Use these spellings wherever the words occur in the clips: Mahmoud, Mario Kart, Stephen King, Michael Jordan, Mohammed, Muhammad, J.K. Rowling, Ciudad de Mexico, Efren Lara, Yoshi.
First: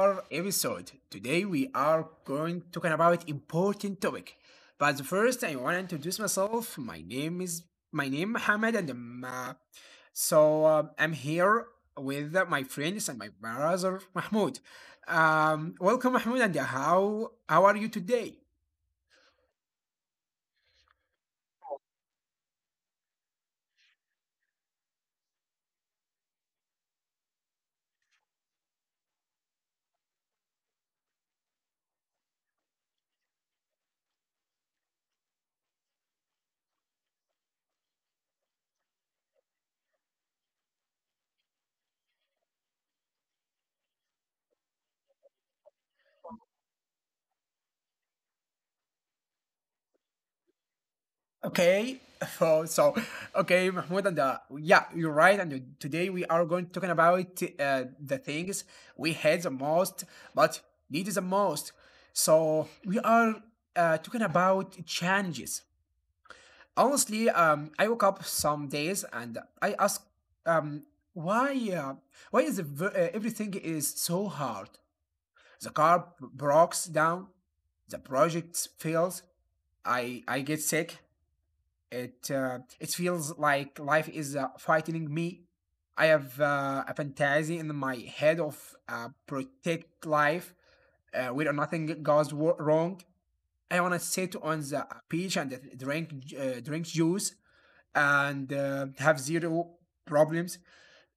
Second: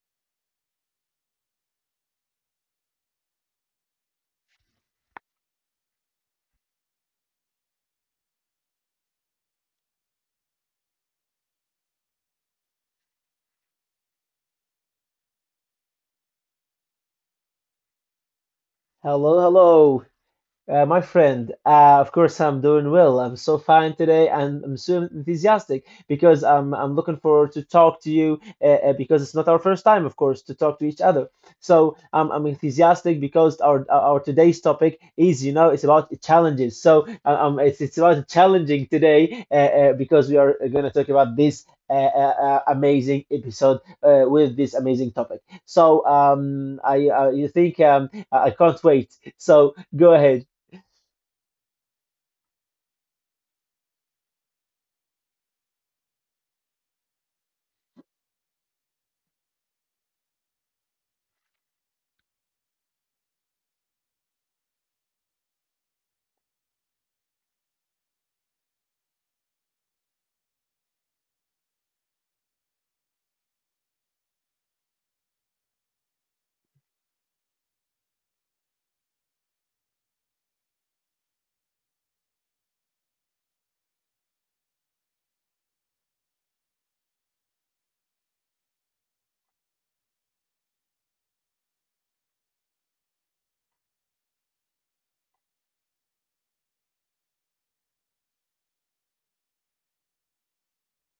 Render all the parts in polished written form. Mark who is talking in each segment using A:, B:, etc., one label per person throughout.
A: our episode. Today we are going to talk about important topic. But first, I want to introduce myself. My name Mohammed, and I'm here with my friends and my brother Mahmoud. Welcome, Mahmoud, and how are you today?
B: Hello, hello. My friend, of course, I'm doing well. I'm so fine today, and I'm so enthusiastic because I'm looking forward to talk to you because it's not our first time, of course, to talk to each other. So I'm enthusiastic because our today's topic is, you know, it's about challenges. So it's about challenging today because we are going to talk about this. Amazing episode with this amazing topic. So I you think I can't wait. So go ahead.
A: Okay, so, so okay, Mahmoud, and yeah, you're right. Today we are going talking about the things we hate the most, but need the most. So we are talking about changes. Honestly, I woke up some days and I ask, um, why, uh, why is everything is so hard? The car breaks down, the project fails. I get sick. It feels like life is frightening me. I have a fantasy in my head of protect life where nothing goes wrong. I wanna sit on the beach and drink juice and have zero problems.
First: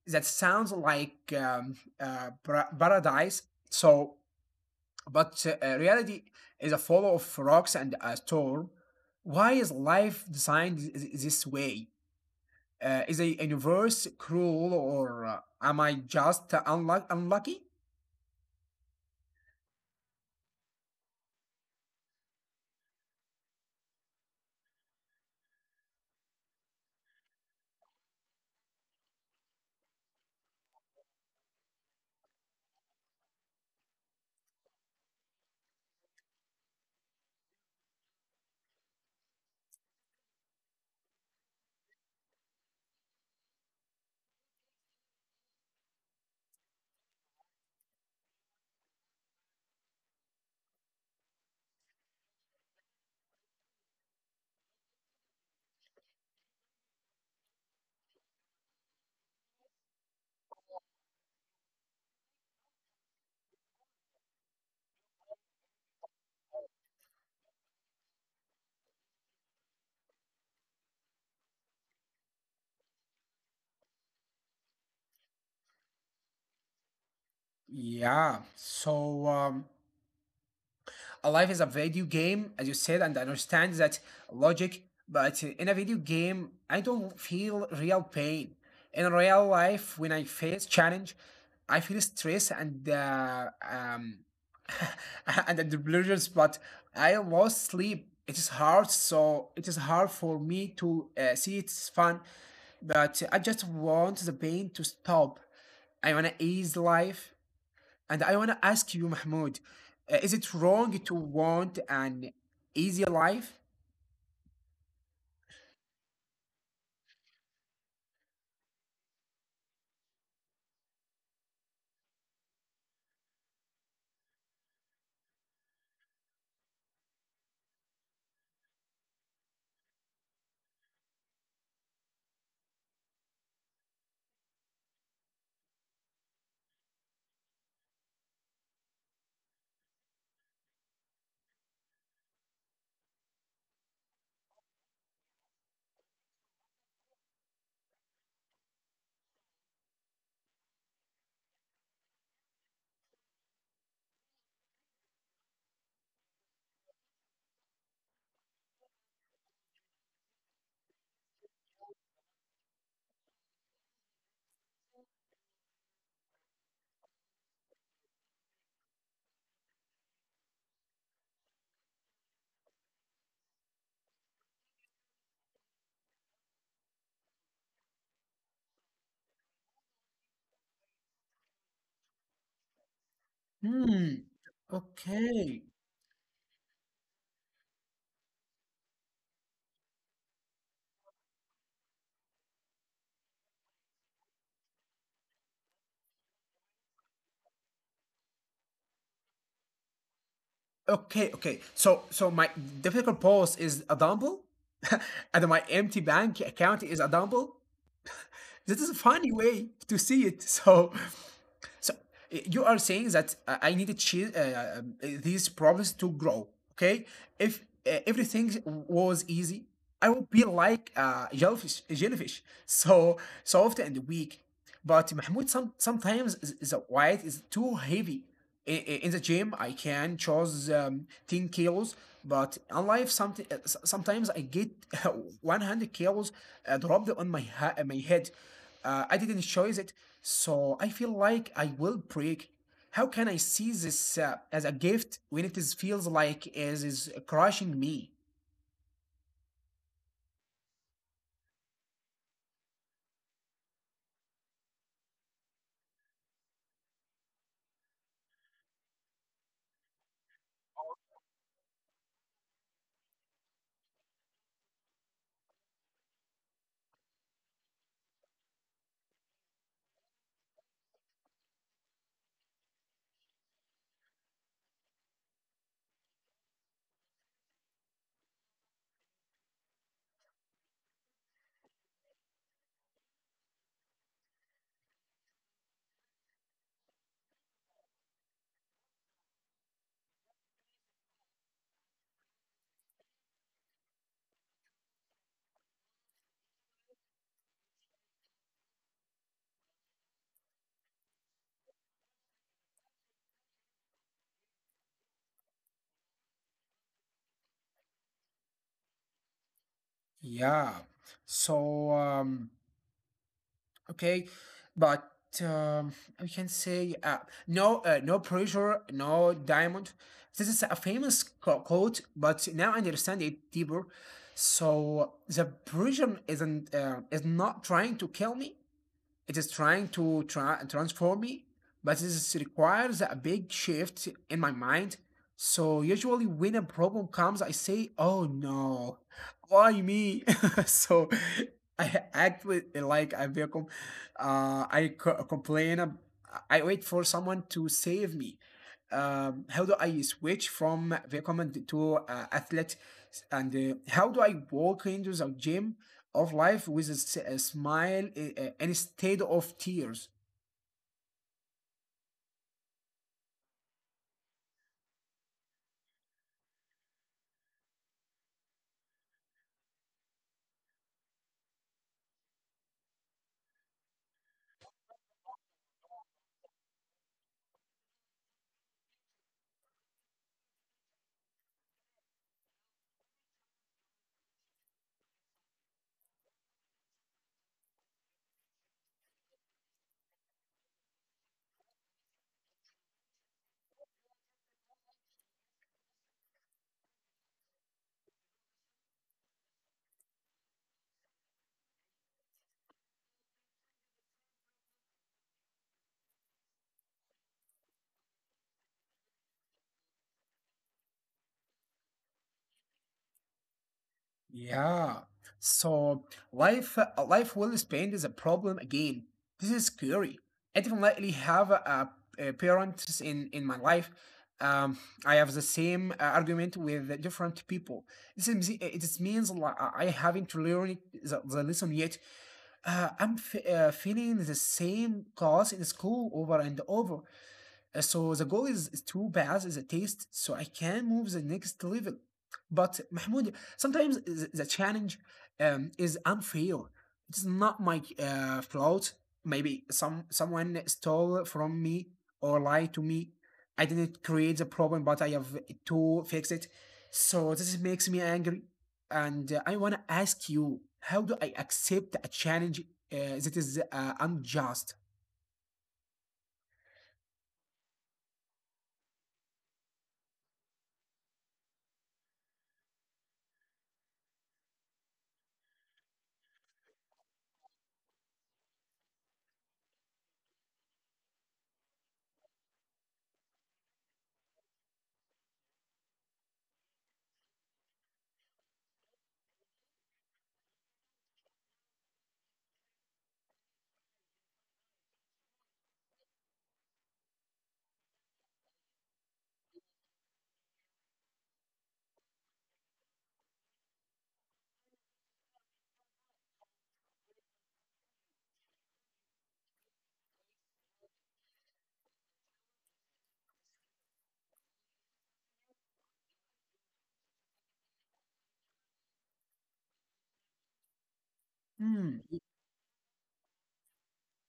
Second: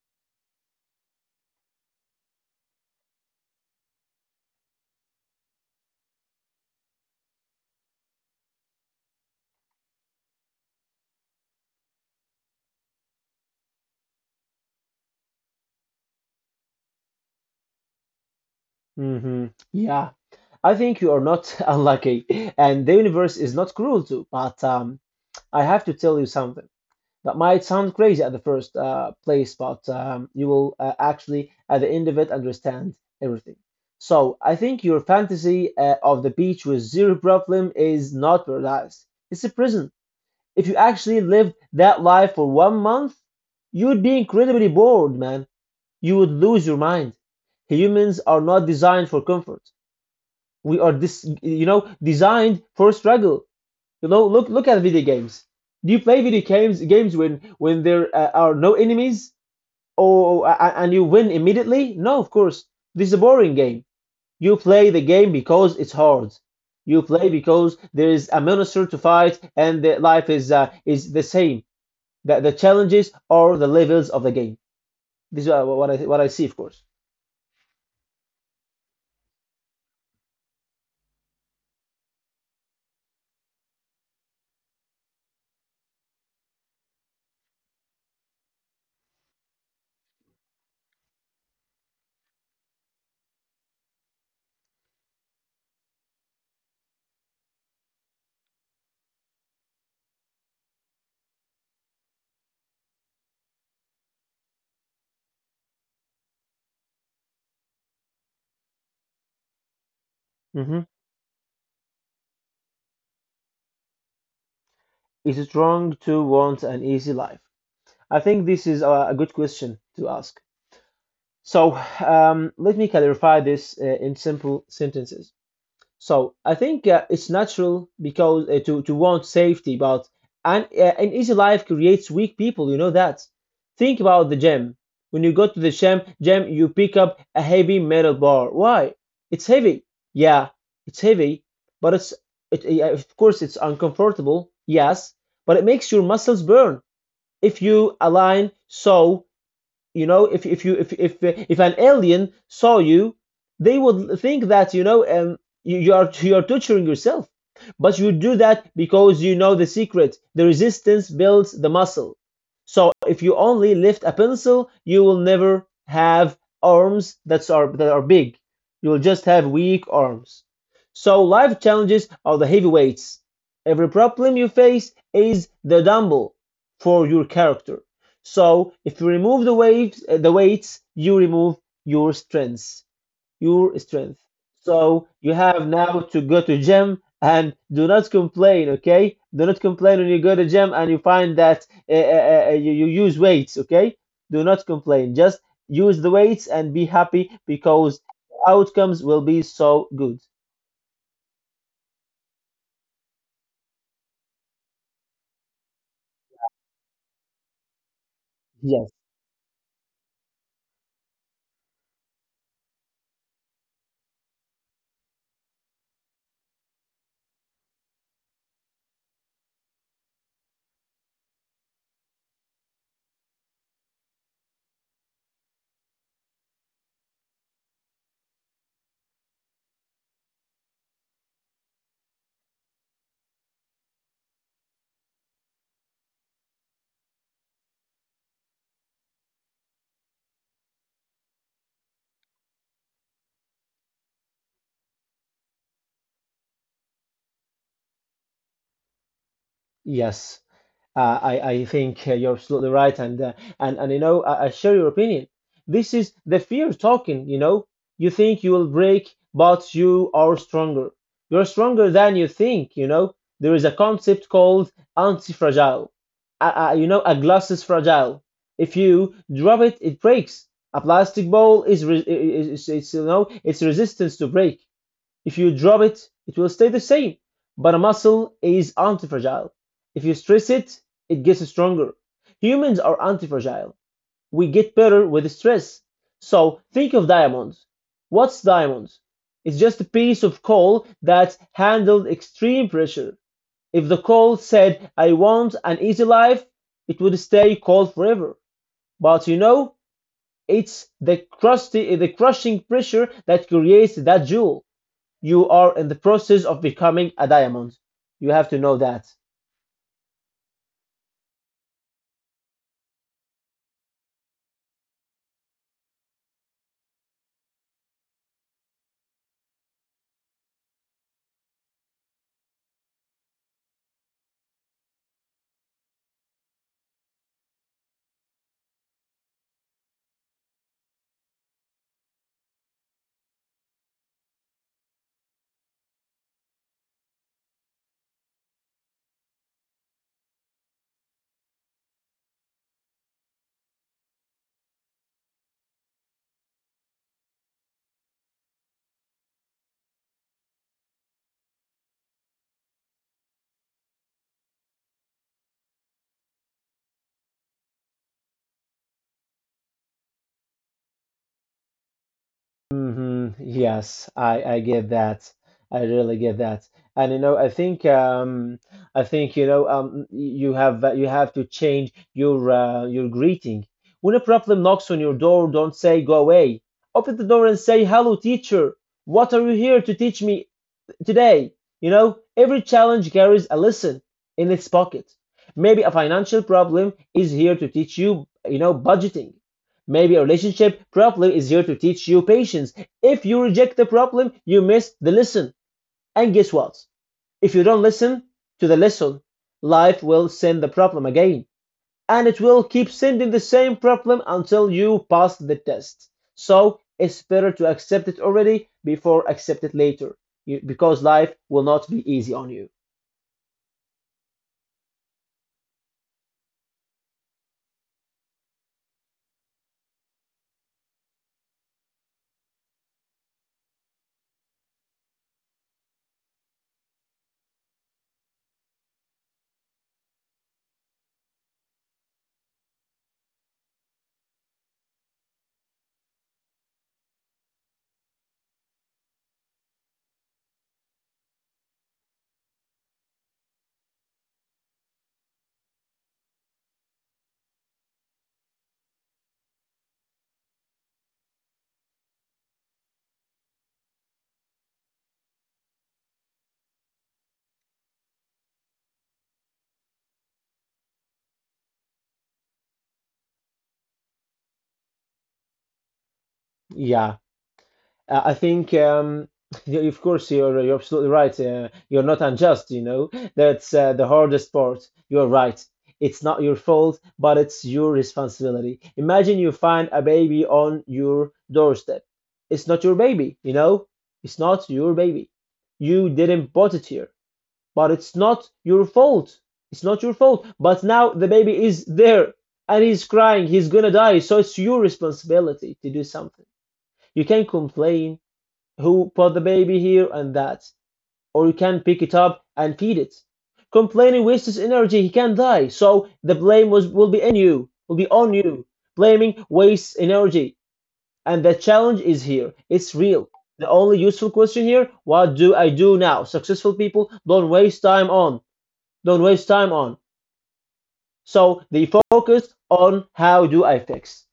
A: That sounds like paradise. So, but reality is a follow of rocks and a storm. Why is life designed this way? Is a universe cruel or am I just unlucky?
B: hmm Yeah, I think you are not unlucky, and the universe is not cruel to. But I have to tell you something that might sound crazy at the first place, but you will actually, at the end of it, understand everything. So I think your fantasy of the beach with zero problem is not paradise. It's a prison. If you actually lived that life for 1 month, you would be incredibly bored, man. You would lose your mind. Humans are not designed for comfort, we are this, you know, designed for struggle. You know, look at video games. Do you play video games when there are no enemies, or and you win immediately? No, of course, this is a boring game. You play the game because it's hard. You play because there is a monster to fight, and the life is the same. The challenges are the levels of the game. This is what I see, of course.
A: Yeah. A life is a video game, as you said, and I understand that logic. But in a video game, I don't feel real pain. In real life, when I face challenge, I feel stress and and the delusions. But I lost sleep. It is hard, so it is hard for me to see it's fun. That I just want the pain to stop. I want to ease life. And I want to ask you, Mahmoud, is it
B: hmm
A: wrong to want an easy life?
B: is wrong to want an easy life. I think this is a good question to ask. So, let me clarify this in simple sentences. So, I think it's natural because to want safety, but an easy life creates weak people. You know that. Think about the gym. When you go to the gym, you pick up a heavy metal bar. Why? It's heavy. Yeah, it's heavy, but it's of course it's uncomfortable. Yes, but it makes your muscles burn if you align. So you know, if you if an alien saw you, they would think that, you know, um, you are torturing yourself. But you do that because you know the secret. The resistance builds the muscle. So if you only lift a pencil, you will never have arms that are big. You will just have weak arms. So life challenges are the heavyweights. Every problem you face is the dumbbell for your character. So if you remove the waves, the weights, you remove your strengths, your strength.
A: Hmm.
B: So you have
A: Okay.
B: now to go to gym and do not complain, okay? Do not complain when you go to gym and you find that you use weights, okay? Do not complain. Just use the weights and be happy because outcomes will be so good.
A: Okay. Okay. So my difficult pause is a dumbbell, and my empty bank account is a dumbbell. This
B: Yes.
A: is a funny way to see it. So you are saying that I need to change these problems to grow. Okay, if everything was easy, I would be like jellyfish, so soft and weak. But Mahmoud, sometimes the weight is too heavy in the gym I can choose 10 kilos but in life something sometimes I get 100 kilos dropped on my head, I didn't choose it, so I feel like I will break. How can I see this as a gift when it is feels like it is crushing me?
B: Yes. I think you're absolutely right, and and you know, I share your opinion. This is the fear talking. You know, you think you will break, but you are stronger. You're stronger than you think. You know, there is a concept called anti-fragile. You know, a glass is fragile. If you drop it, it breaks. A plastic ball is, is, you know, its resistance to break. If you drop it, it will stay the same. But a muscle is anti-fragile. If you stress it, it gets stronger. Humans are anti-fragile. We get better with stress. So think of diamonds. What's diamonds? It's just a piece of coal that handled extreme pressure. If the coal said, I want an easy life, it would stay coal forever. But you know, it's the crusty, the crushing pressure that creates that jewel. You are in the process of becoming a diamond. You have to know that.
A: yeah so um Okay, but um, I can say, no pressure, no diamond. This is a famous quote, but now I understand it deeper. So the prison isn't is not trying to kill me. It is trying to transform me, but this requires a big shift in my mind. So usually when a problem comes, I say, "Oh no, why me?" So I act with, like a victim. I co- complain. Ab- I wait for someone to save me. How do I switch from victim to athlete? And how do I walk into the gym of life with a smile instead of tears.
B: Yes, I get that. I really get that. And you know, I think, you know, um, you have to change your greeting. When a problem knocks on your door, don't say go away. Open the door and say hello, teacher. What are you here to teach me? Today, you know, every challenge carries a lesson in its pocket. Maybe a financial problem is here to teach you, you know, budgeting. Maybe a relationship problem is here to teach you patience. If you reject the problem, you miss the lesson. And guess what? If you don't listen to the lesson, life will send the problem again, and it will keep sending the same problem until you pass the test. So it's better to accept it already before accept it later you, because life will not be easy on you.
A: Yeah. So Life life well spent is a problem again. This is scary. I definitely have a parents in my life. Um, I have the same argument with different people. This is, it is means like I haven't learned the lesson yet. Feeling the same cause in school over and over. So the goal is to pass the taste so I can move the next level. But Mahmoud, sometimes the challenge is unfair. It's not my fault. Maybe someone stole from me or lied to me. I didn't create the problem, but I have to fix it. So this makes me angry, and I want to ask you: How do I accept a challenge that is unjust?
B: Yeah. Uh, I think, um, of course, you're absolutely right. You're not unjust, you know. That's the hardest part. You're right. It's not your fault, but it's your responsibility. Imagine you find a baby on your doorstep. It's not your baby, you know. It's not your baby. You didn't put it here, but it's not your fault. It's not your fault. But now the baby is there and he's crying. He's gonna die. So it's your responsibility to do something. You can complain who put the baby here and that, or you can pick it up and feed it. Complaining wastes energy, he can die. So the blame was will be in you, will be on you. Blaming wastes energy. And the challenge is here. It's real. The only useful question here, what do I do now? Successful people don't waste time on. Don't waste time on. So they
A: Hmm.
B: focus on how do I fix.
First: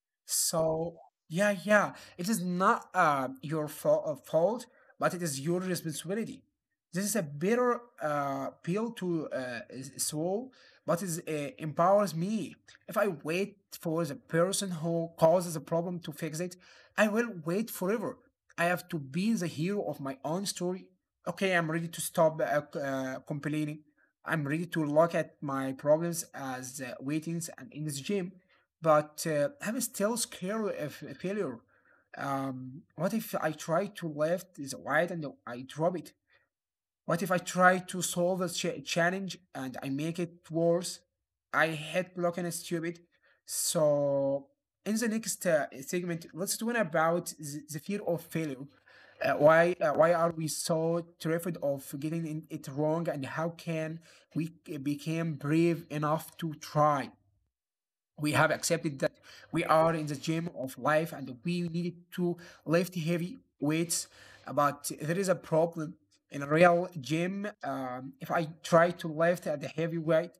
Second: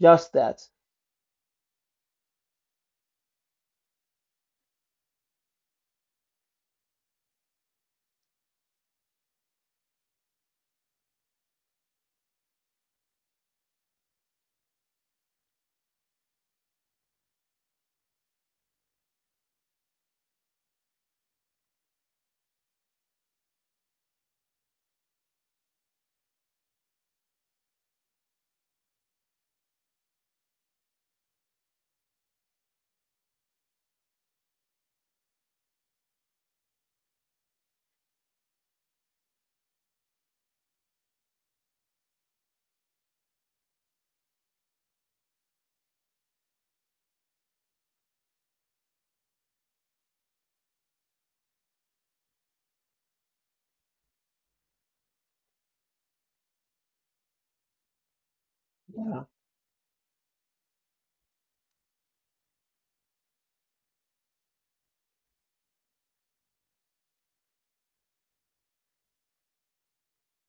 B: Just that.
A: So yeah, it is not fault, but it is your responsibility. This is a bitter pill to swallow, but it empowers me. If I wait for the person who causes a problem to fix it, I will wait forever. I have to be the hero of my own story. Okay, I'm ready to stop complaining. I'm ready to look at my problems as waitings and in this gym, but I'm still scared of failure. What if I try to left is wide and I drop it? What if I try to solve a challenge and I make it worse? I hate blocking and stupid. So in the next segment, let's talk about the fear of failure. Why why are we so terrified of getting it wrong, and how can we become brave enough to try? We have accepted
B: Yeah.
A: that we are in the gym of life and we need to lift heavy weights, but there is a problem. In a real gym, if I try to lift at the heavy weight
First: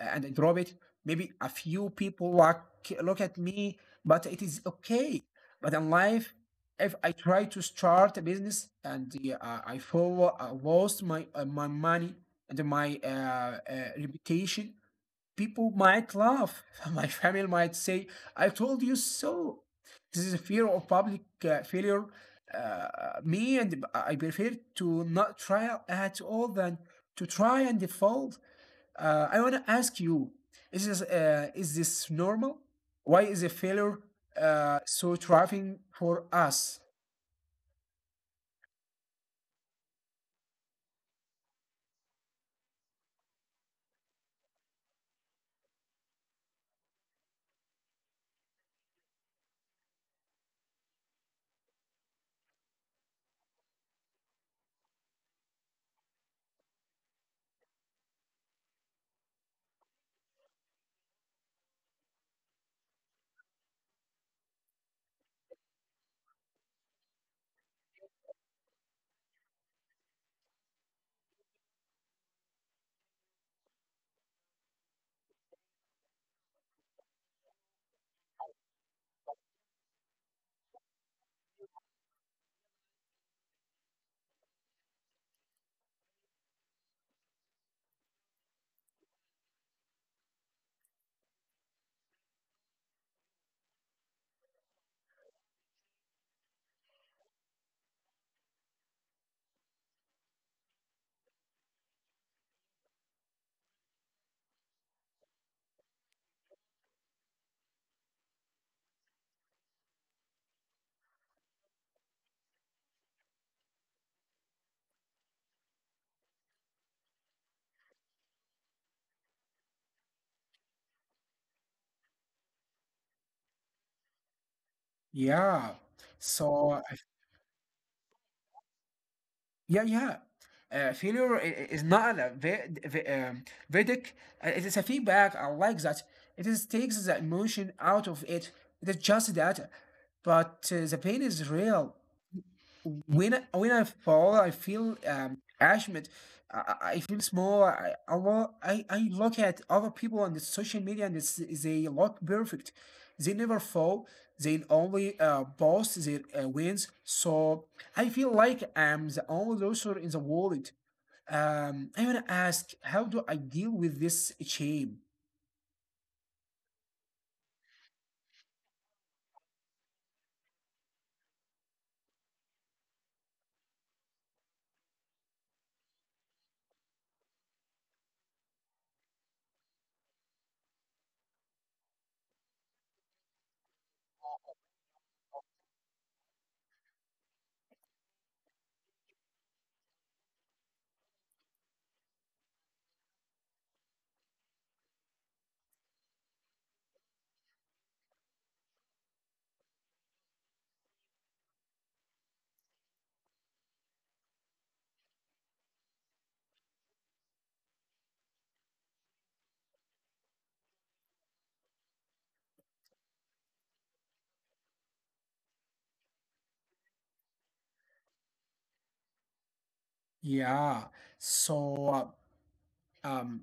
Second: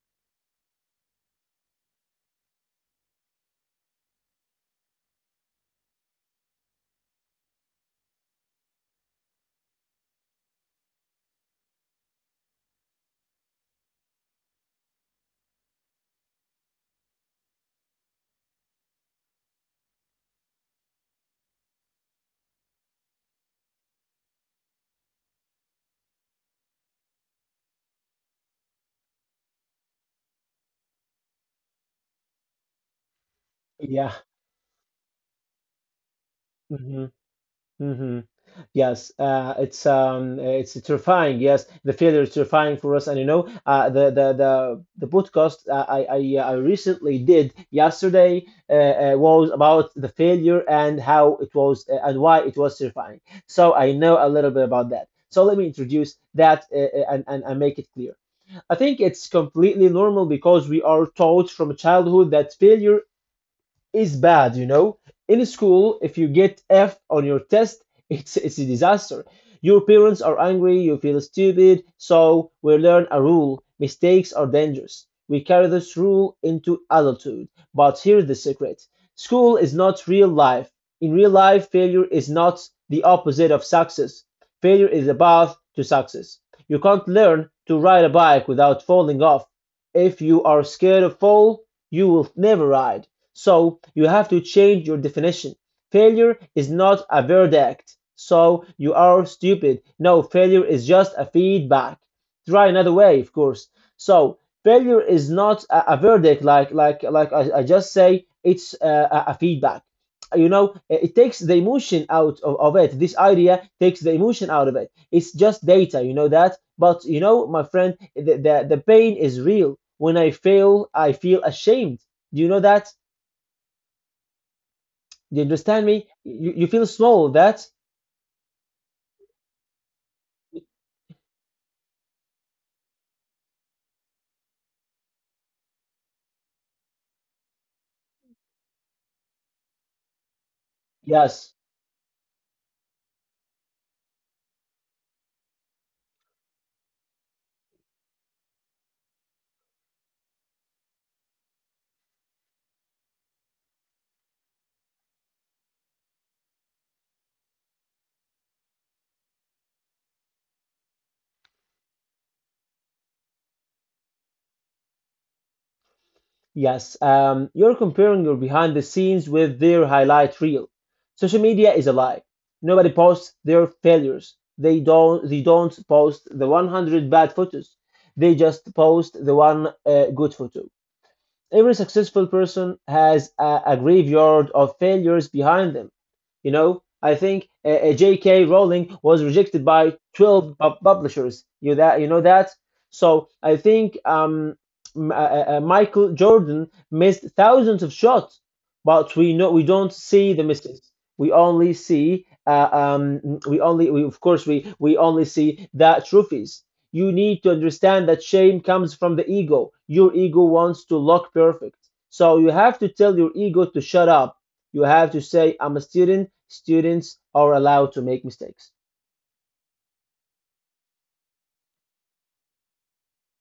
A: and I drop it, maybe a few people look at me, but it is okay. But in life, if I try to start a business and I follow, I lost my my money and my reputation, people might laugh. My family might say, I told you so. This is a fear of public failure. Me and I prefer to not try at all than to try and default. I want to ask you, is this normal? Why is a failure
B: Yeah.
A: so thriving for us?
B: hmm hmm Yes, it's terrifying. Yes, the failure is terrifying for us, and you know, the podcast I recently did yesterday was about the failure and how it was and why it was terrifying. So I know a little bit about that. So let me introduce that and and make it clear. I think it's completely normal because we are taught from childhood that failure is bad, you know. In school, if you get F on your test, it's a disaster. Your parents are angry, you feel stupid, so we learn a rule. Mistakes are dangerous. We carry this rule into adulthood. But here's the secret. School is not real life. In real life, failure is not the opposite of success. Failure is the path to success. You can't learn to ride a bike without falling off. If you are scared of fall, you will never ride. So you have to change your definition. Failure is not a verdict. So you are stupid. No, failure is just a feedback. Try another way, of course. So failure is not a verdict like I just say it's a feedback. You know, it takes the emotion out of it. This idea takes the emotion out of it. It's just data, you know that. But you know, my friend, the pain is real. When I fail, I feel ashamed. Do you know that? You understand
A: Yeah.
B: me? You feel
A: So
B: small. That's
A: yeah. Failure is not a verdict. It is a feedback. I like that. It is takes the emotion out of it. It is just that, but the pain
B: yes,
A: is real when when I fall, I feel ashamed. I feel small. I look at other people on the social media and it's, they look perfect. They never fall. They only boast their wins. So I feel like I'm the only loser in the world. I want to ask, how do I deal with this shame?
B: yes. You're comparing your behind the scenes with their highlight reel. Social media is alive. Nobody posts their failures. They don't. They don't post the 100 bad photos. They just post the one good photo. Every successful person has a graveyard of failures behind them. You know, I think J.K. Rowling was rejected by 12 publishers. You that you know that. So I think Michael Jordan missed thousands of shots, but we know we don't see the misses. We only see of course we only see the trophies. You need to understand that shame comes from the ego. Your ego wants to look perfect. So you have to tell your ego to shut up, you have to say, I'm a student. Students are allowed to make mistakes.
A: Yeah. So um,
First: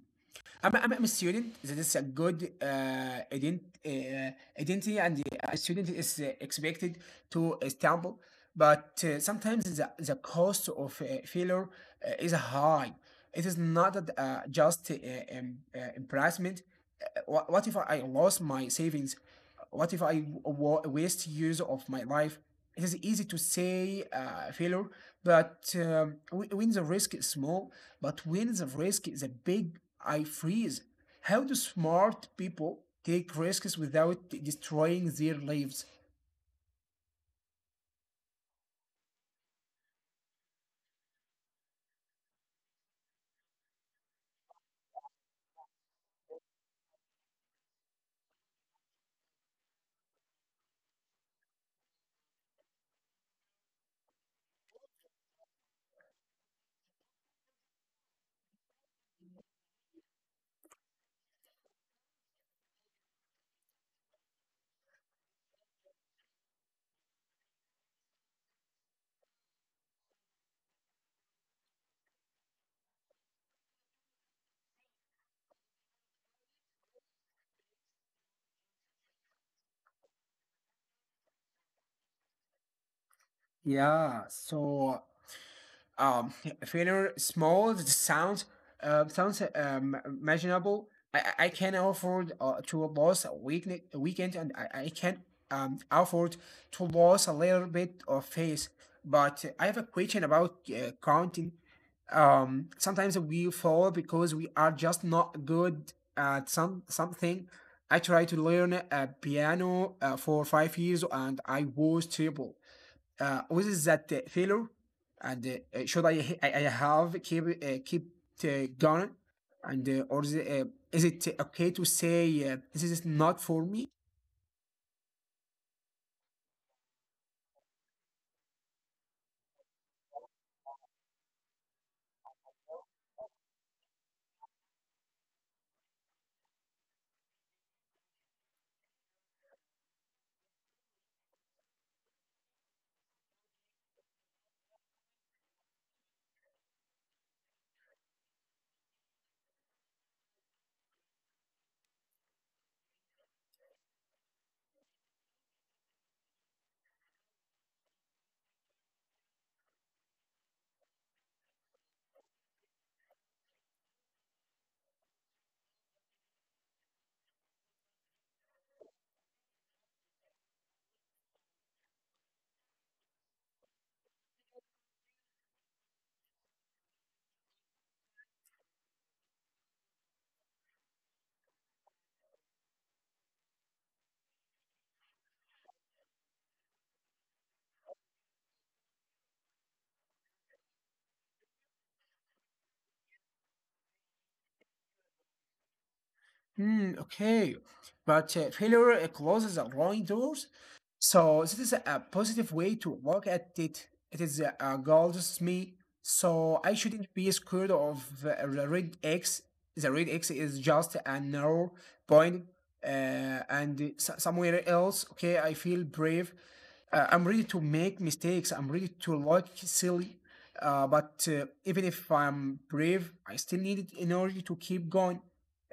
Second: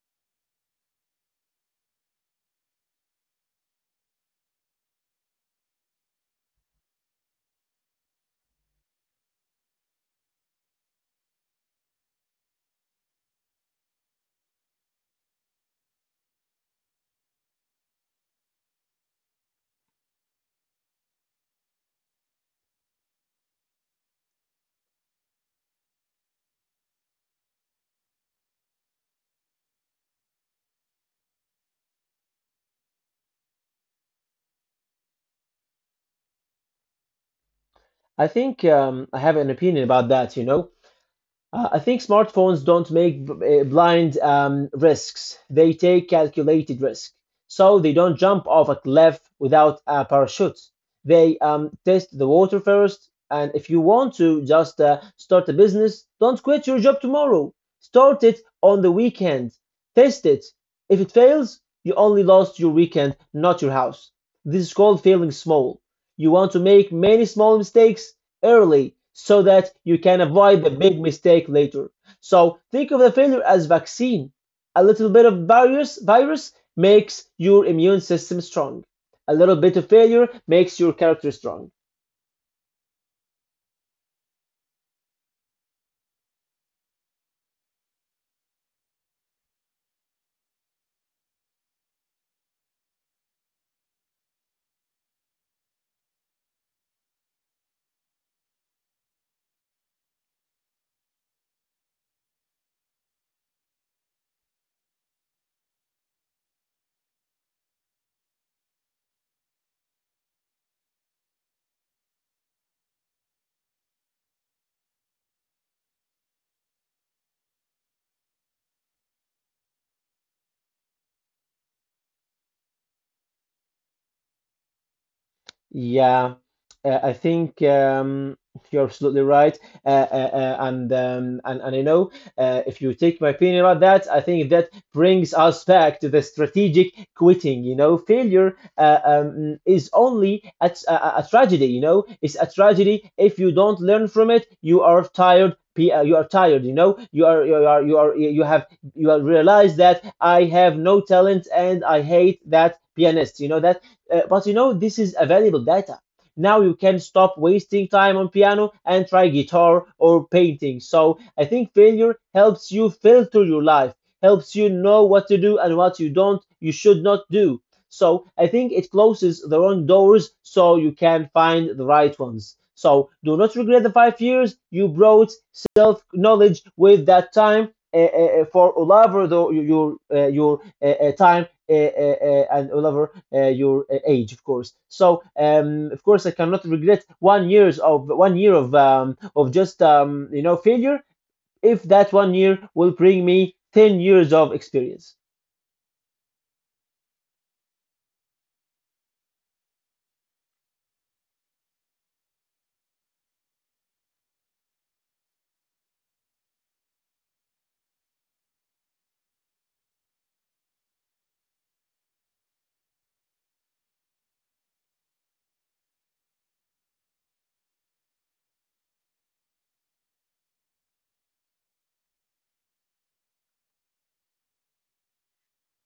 A: I'm a student. That is a good ident- uh, identity, and a student is expected to stumble. But sometimes the cost of failure is high. It is not that, just embarrassment. What if I lost my savings? What if I waste years of my life? It is easy to say failure, but when the risk is small, but when the risk is a big, I freeze. How do smart people take risks without destroying their lives?
B: I think I have an opinion about that, you know. I think smartphones don't make blind risks. They take calculated risk. So they don't jump off a cliff without a parachute. They test the water first. And if you want to just start a business, don't quit your job tomorrow. Start it on the weekend. Test it. If it fails, you only lost your weekend, not your house. This is called failing small. You want to make many small mistakes, early so that you can avoid the big mistake later. So think of the failure as vaccine. A little bit of virus makes your immune system strong. A little bit of failure makes your character strong.
A: Yeah, um failure small, it sounds sounds imaginable. I can afford to lose a weekend, and I can afford to lose a little bit of face, but I have a question about counting. um Sometimes we fall because we are just not good at something. I tried to learn a piano for 5 years and I was terrible. What is that failure? And I h- I have keep keep going? And is it okay to say this is not for me?
B: Yeah, I think you're absolutely right, and you know, if you take my opinion about that, I think that brings us back to the strategic quitting. You know, failure is only a tragedy. You know, it's a tragedy if you don't learn from it. You are tired. You are tired. You know, you have realized that I have no talent and I hate that pianist. You know that. But this is available data. Now you can stop wasting time on piano and try guitar or painting. So I think failure helps you filter your life, helps you know what to do and what you don't, you should not do. So I think it closes the wrong doors so you can find the right ones. So do not regret the 5 years you brought self knowledge with that time, for all over the, your time, and all over your age, of course. So, of course, I cannot regret 1 years of 1 year of just failure if that 1 year will bring me 10 years of experience.
A: Hmm, okay. But failure closes the wrong doors. So this is a positive way to look at it. It is a golds me. So I shouldn't be scared of the red X. The red X is just a narrow point, and it's somewhere else. Okay, I feel brave, I'm ready to make mistakes. I'm ready to look silly. But even if I'm brave, I still need energy to keep going.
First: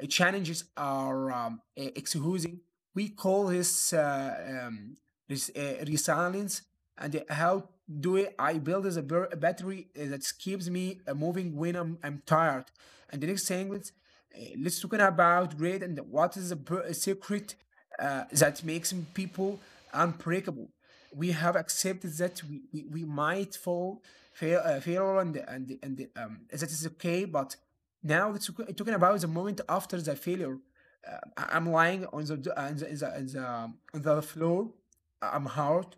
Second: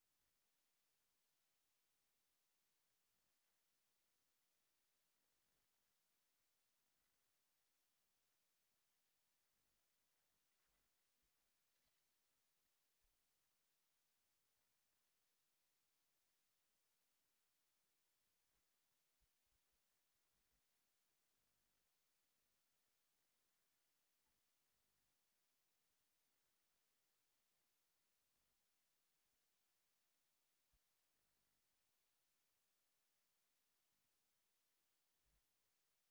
A: Challenges are exhausting. We call this resilience. And how do it? I build as a battery that keeps me moving when I'm tired. And the next thing is, let's talk about great and what is the secret that makes people unbreakable. We have accepted that we might fail and that is okay. But now it's talking about the moment after the failure. I'm lying on the, d- on the, in the, in the, on the floor. I'm hurt.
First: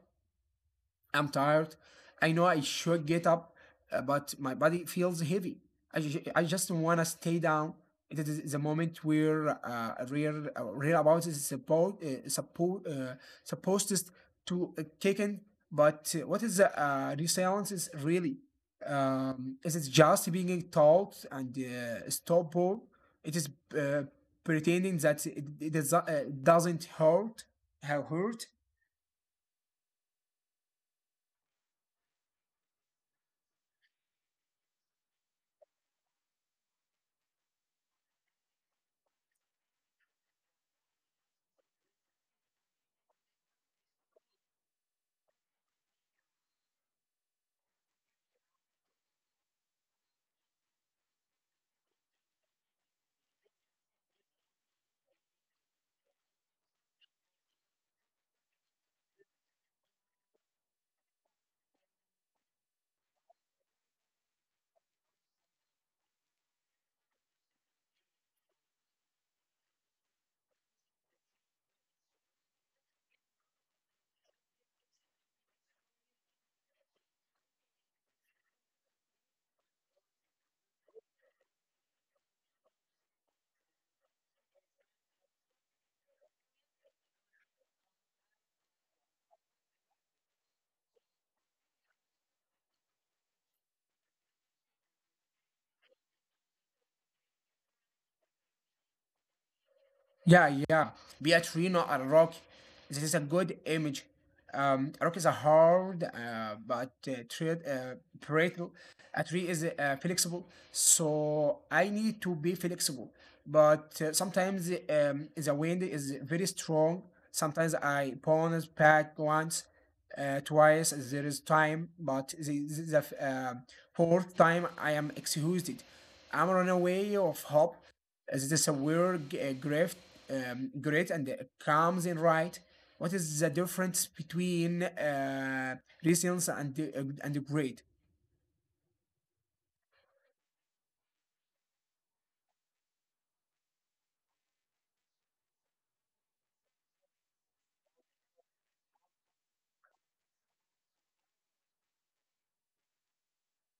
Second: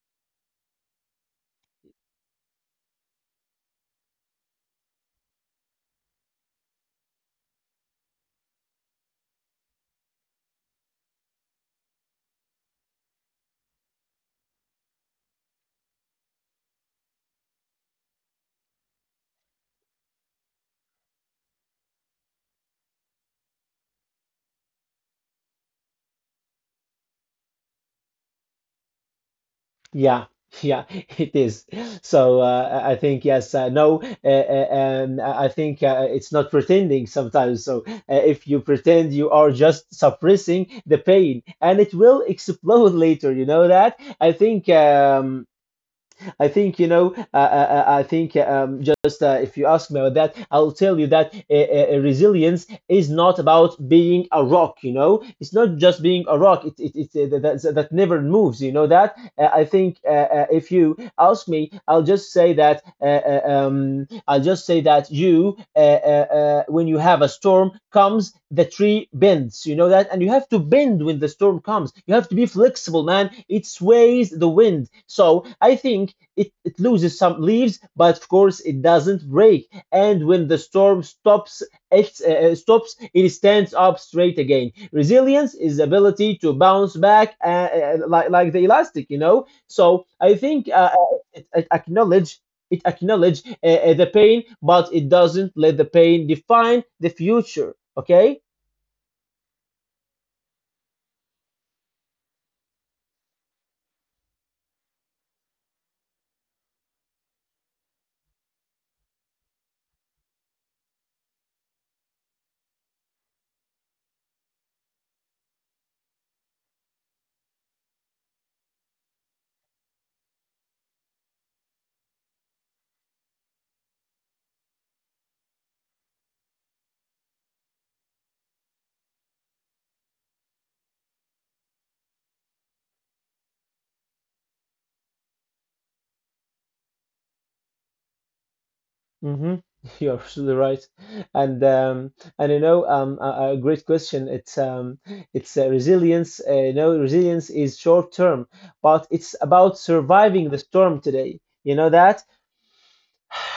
A: I'm tired. I know I should get up, but my body feels heavy. I just want to stay down. It is the moment where real about is supposed is to kick in. But what is the resilience is really? Is it just being taught and stop all? It is uh, pretending that it doesn't hurt, have hurt.
B: Yeah. Yeah, it is. So I think yes, no, I think it's not pretending sometimes. So if you pretend, you are just suppressing the pain, and it will explode later. You know that? I think you know. I think just if you ask me about that, I'll tell you that resilience is not about being a rock. You know, it's not just being a rock. It that, that that never moves. You know that. I think if you ask me, I'll just say that. I'll just say that when you have a storm, comes the tree bends. You know that, and you have to bend when the storm comes. You have to be flexible, man. It sways the wind. So I think it loses some leaves, but of course it doesn't break. And when the storm stops. It stands up straight again. Resilience is the ability to bounce back, like the elastic. So I think it acknowledge the pain, but it doesn't let the pain define the future. Okay.
A: Yeah, yeah. Beatrino and Rocky. This is a good image. Rock is a hard, but treat, brittle. A tree is flexible, so I need to be flexible. But sometimes the wind is very strong. Sometimes I bounce back once, twice. There is time, but the fourth time I am excused. I'm run away of hope. Is this a word grift, great and it comes in, right? What is the difference between resilience and and great?
B: Mm-hmm. You're absolutely right, and um, and a great question. It's resilience. Resilience is short term, but it's about surviving the storm today. You know that.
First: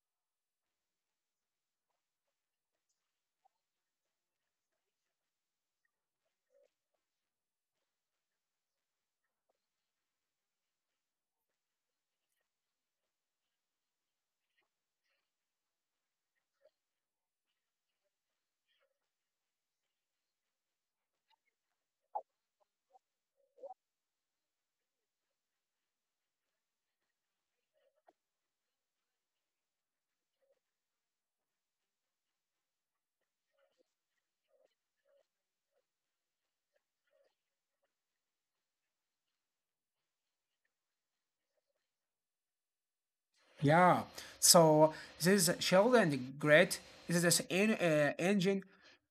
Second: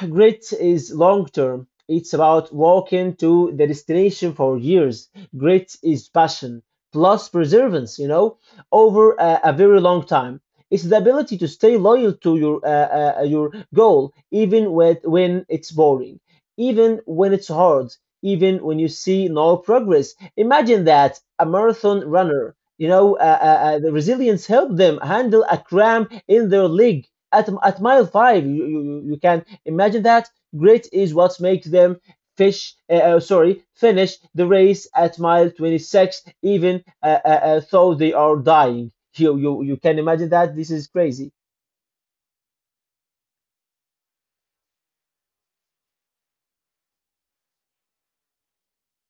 B: Grit is long term. It's about walking to the destination for years. Grit is passion plus perseverance, over a very long time. It's the ability to stay loyal to your goal, even when it's boring, even when it's hard, even when you see no progress. Imagine that a marathon runner, the resilience helped them handle a cramp in their leg at mile five. You can imagine that grit is what makes them fish. Sorry, finish the race at mile 26, even though they are dying. You can imagine that. This is crazy.
A: Yeah. So this shield and grit is this engine.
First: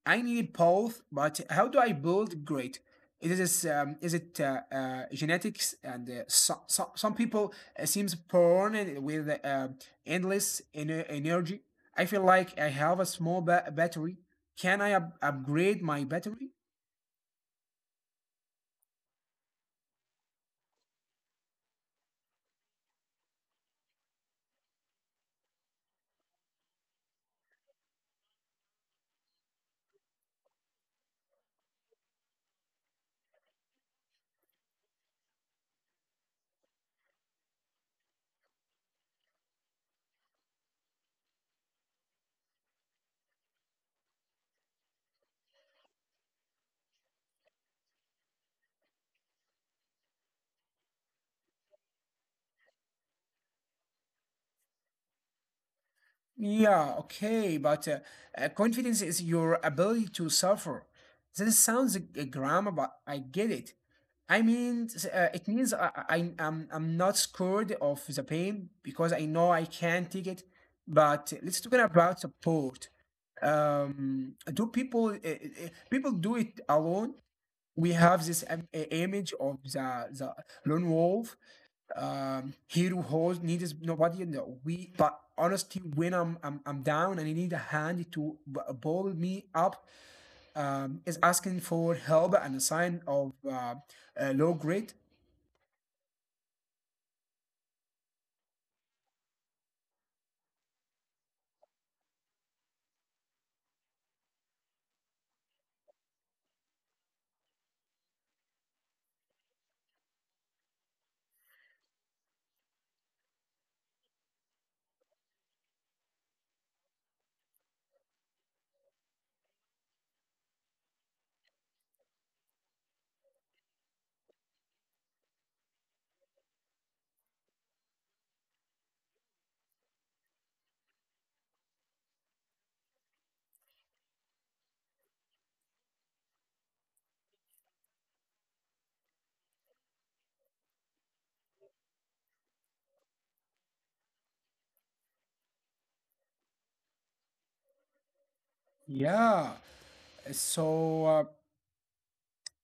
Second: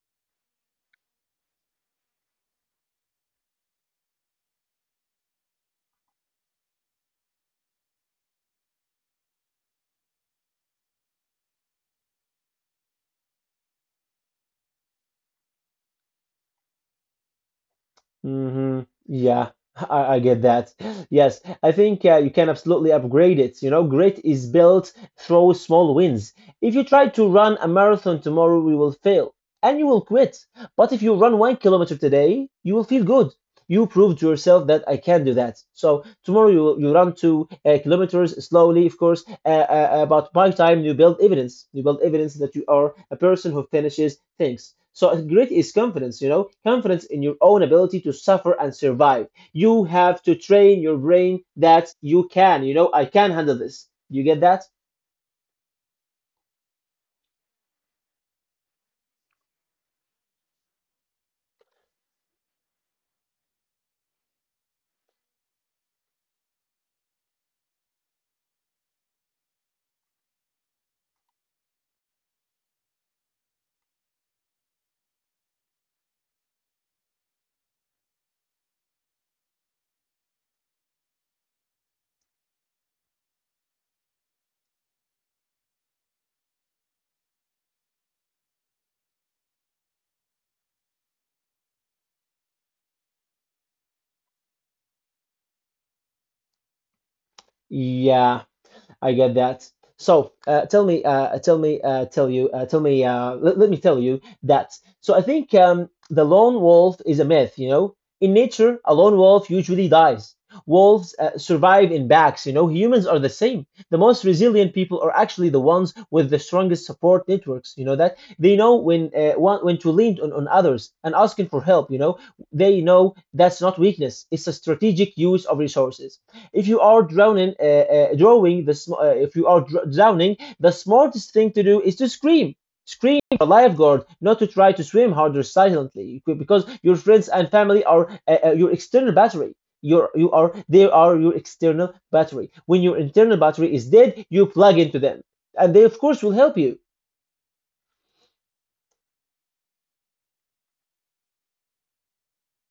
A: I need both, but how do I build grit? It is this, is it genetics and so some people seems born with endless energy. I feel like I have a small battery. Can I upgrade my battery?
B: Hmm. Yeah. I get that. Yes, I think you can absolutely upgrade it. You know, grit is built through small wins. If you try to run a marathon tomorrow, you will fail and you will quit. But if you run 1 kilometer today, you will feel good. You proved yourself that I can do that. So tomorrow you run two kilometers slowly, of course. But by time you build evidence that you are a person who finishes things. So grit is confidence, confidence in your own ability to suffer and survive. You have to train your brain that you can, I can handle this. You get that?
A: Yeah, okay, but confidence is your ability to suffer. This sounds a grammar, but I get it. I mean, it means I, I'm not scared of the pain because I know I can take it. But let's talk about support. Do people do it alone? We have this image of the lone wolf, hero host needs nobody in the we, but honestly when I'm down and I need a hand to ball me up, is asking for help and a sign of low grade?
B: Yeah. I get that. So tell me, tell me, tell me. Let me tell you that. So I think the lone wolf is a myth. You know, in nature, a lone wolf usually dies. Wolves survive in packs. You know, humans are the same. The most resilient people are actually the ones with the strongest support networks. You know that they know when to lean on others and asking for help. You know, they know that's not weakness. It's a strategic use of resources if you are drowning, if you are dr- drowning, the smartest thing to do is to scream. Scream for lifeguard, not to try to swim harder silently, because your friends and family are your external battery. Your, you are they are your external battery. When your internal battery is dead, you plug into them, and they of course will help you.
A: Yeah, so uh,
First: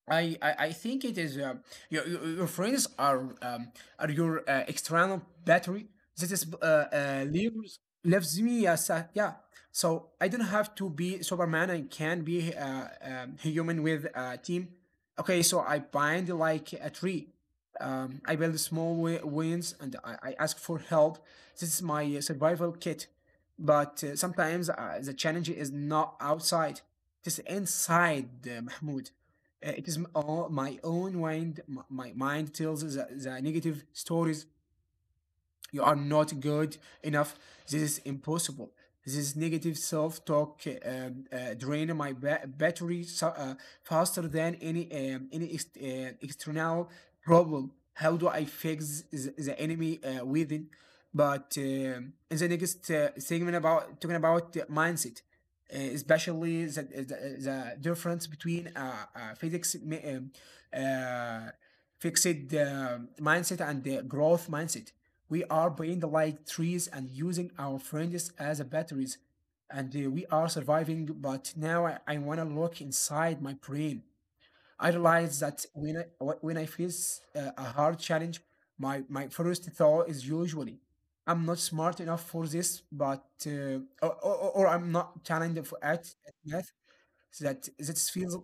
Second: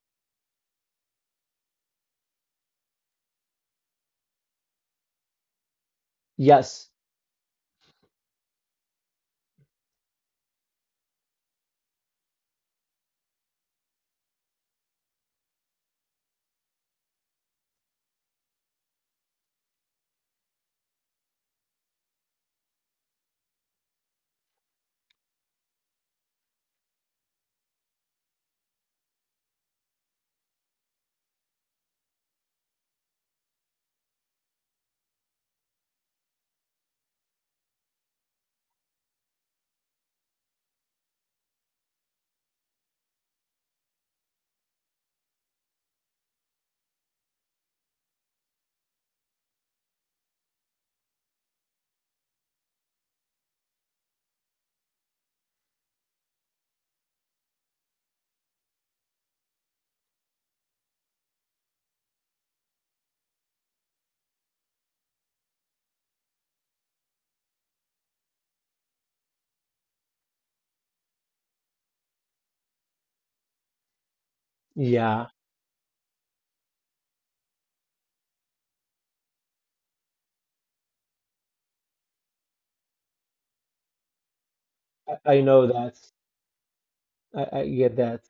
A: I, I, I think it is, your your friends are, are your external battery that is
B: Yes,
A: leaves, leaves me as a, yeah. So I don't have to be Superman. I can be human with a team. Okay, so I bind like a tree. I build small wins and I ask for help. This is my survival kit. But sometimes the challenge is not outside, it is inside, Mahmoud. All my own mind. My mind tells the negative stories: you are not good enough. This is impossible. This negative self-talk drain my battery, so faster than any external problem. How do I fix the enemy within? But in the next segment about talking about the mindset, especially the difference between uh, fixed mindset and the growth mindset, we are paying like trees and using our friends as batteries, and we are surviving. But now I want to look inside my brain. I
B: yeah,
A: realize that when I face a hard challenge, my first thought is usually, I'm not smart enough for this, but or I'm not
B: I
A: talented for
B: know that.
A: at math, so
B: I,
A: that
B: I
A: this
B: get
A: feels,
B: that.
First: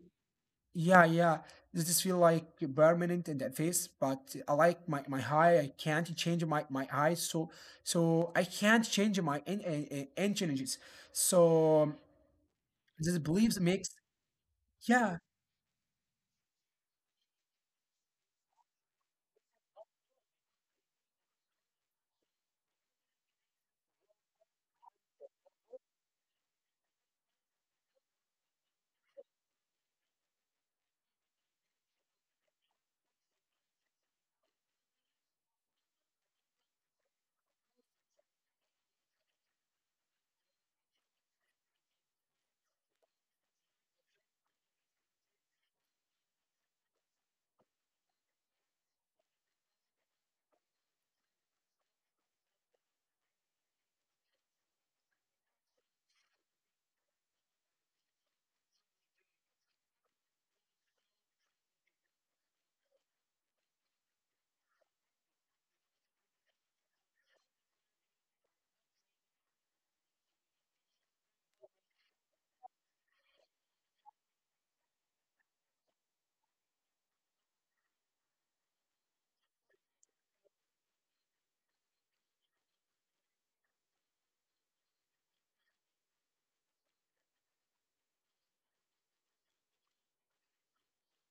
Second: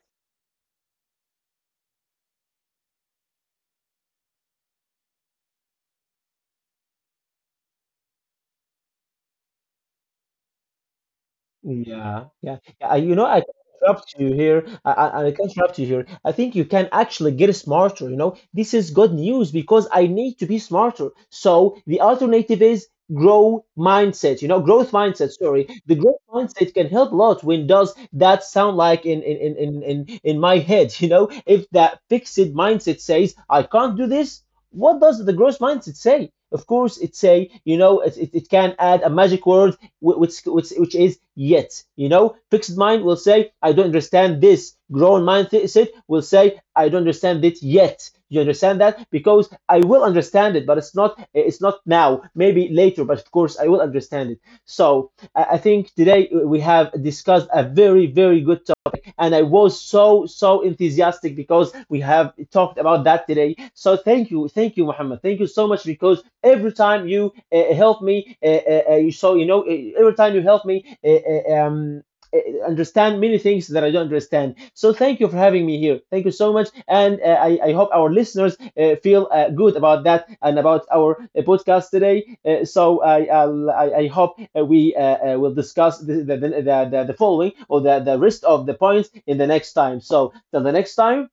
A: yeah, yeah. This just feel like permanent in that face, but I like my high. I can't change my my eyes, so so I can't change my engines. So
B: Yeah, yeah, yeah. You
A: this
B: know, I can
A: beliefs makes,
B: interrupt you here. I,
A: yeah.
B: I, I can interrupt you here. I think you can actually get smarter. You know, this is good news because I need to be smarter. So the alternative is grow mindset. You know, growth mindset. Sorry, the growth mindset can help a lot. When does that sound like in my head? You know, if that fixed mindset says I can't do this, what does the growth mindset say? Of course, it say it can add a magic word which is yet. You know, fixed mind will say, I don't understand this. Grown mind sit will say, I don't understand it yet. You understand that? Because I will understand it, but it's not now. Maybe later, but of course I will understand it. So I think today we have discussed a very very good topic, and I was so so enthusiastic because we have talked about that today. So thank you, Muhammad. Thank you so much because every time you help me, you so you know every time you help me, uh, understand many things that I don't understand. So thank you for having me here. Thank you so much, and I hope our listeners feel good about that and about our podcast today. So I hope we will discuss the following or the rest of the points in the next time. So till the next time,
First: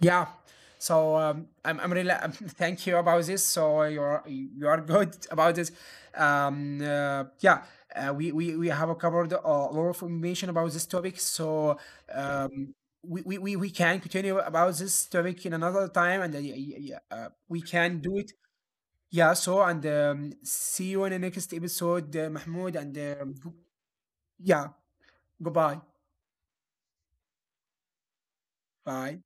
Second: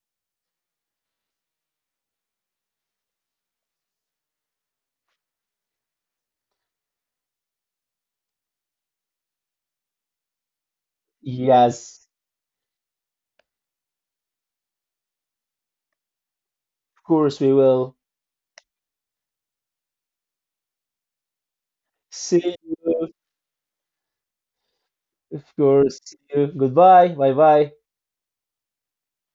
A: Yeah. So I'm really thank you about this. So you are good about it. Yeah, we have covered a lot of information about this topic. So
B: yes,
A: um, we can continue about this topic in another time, and
B: of course we
A: we
B: will
A: can do it. Yeah. So and see you in the next episode,
B: see
A: Mahmoud. And
B: you.
A: yeah,
B: Of
A: goodbye.
B: course, see you. Goodbye. Bye bye.
A: Bye.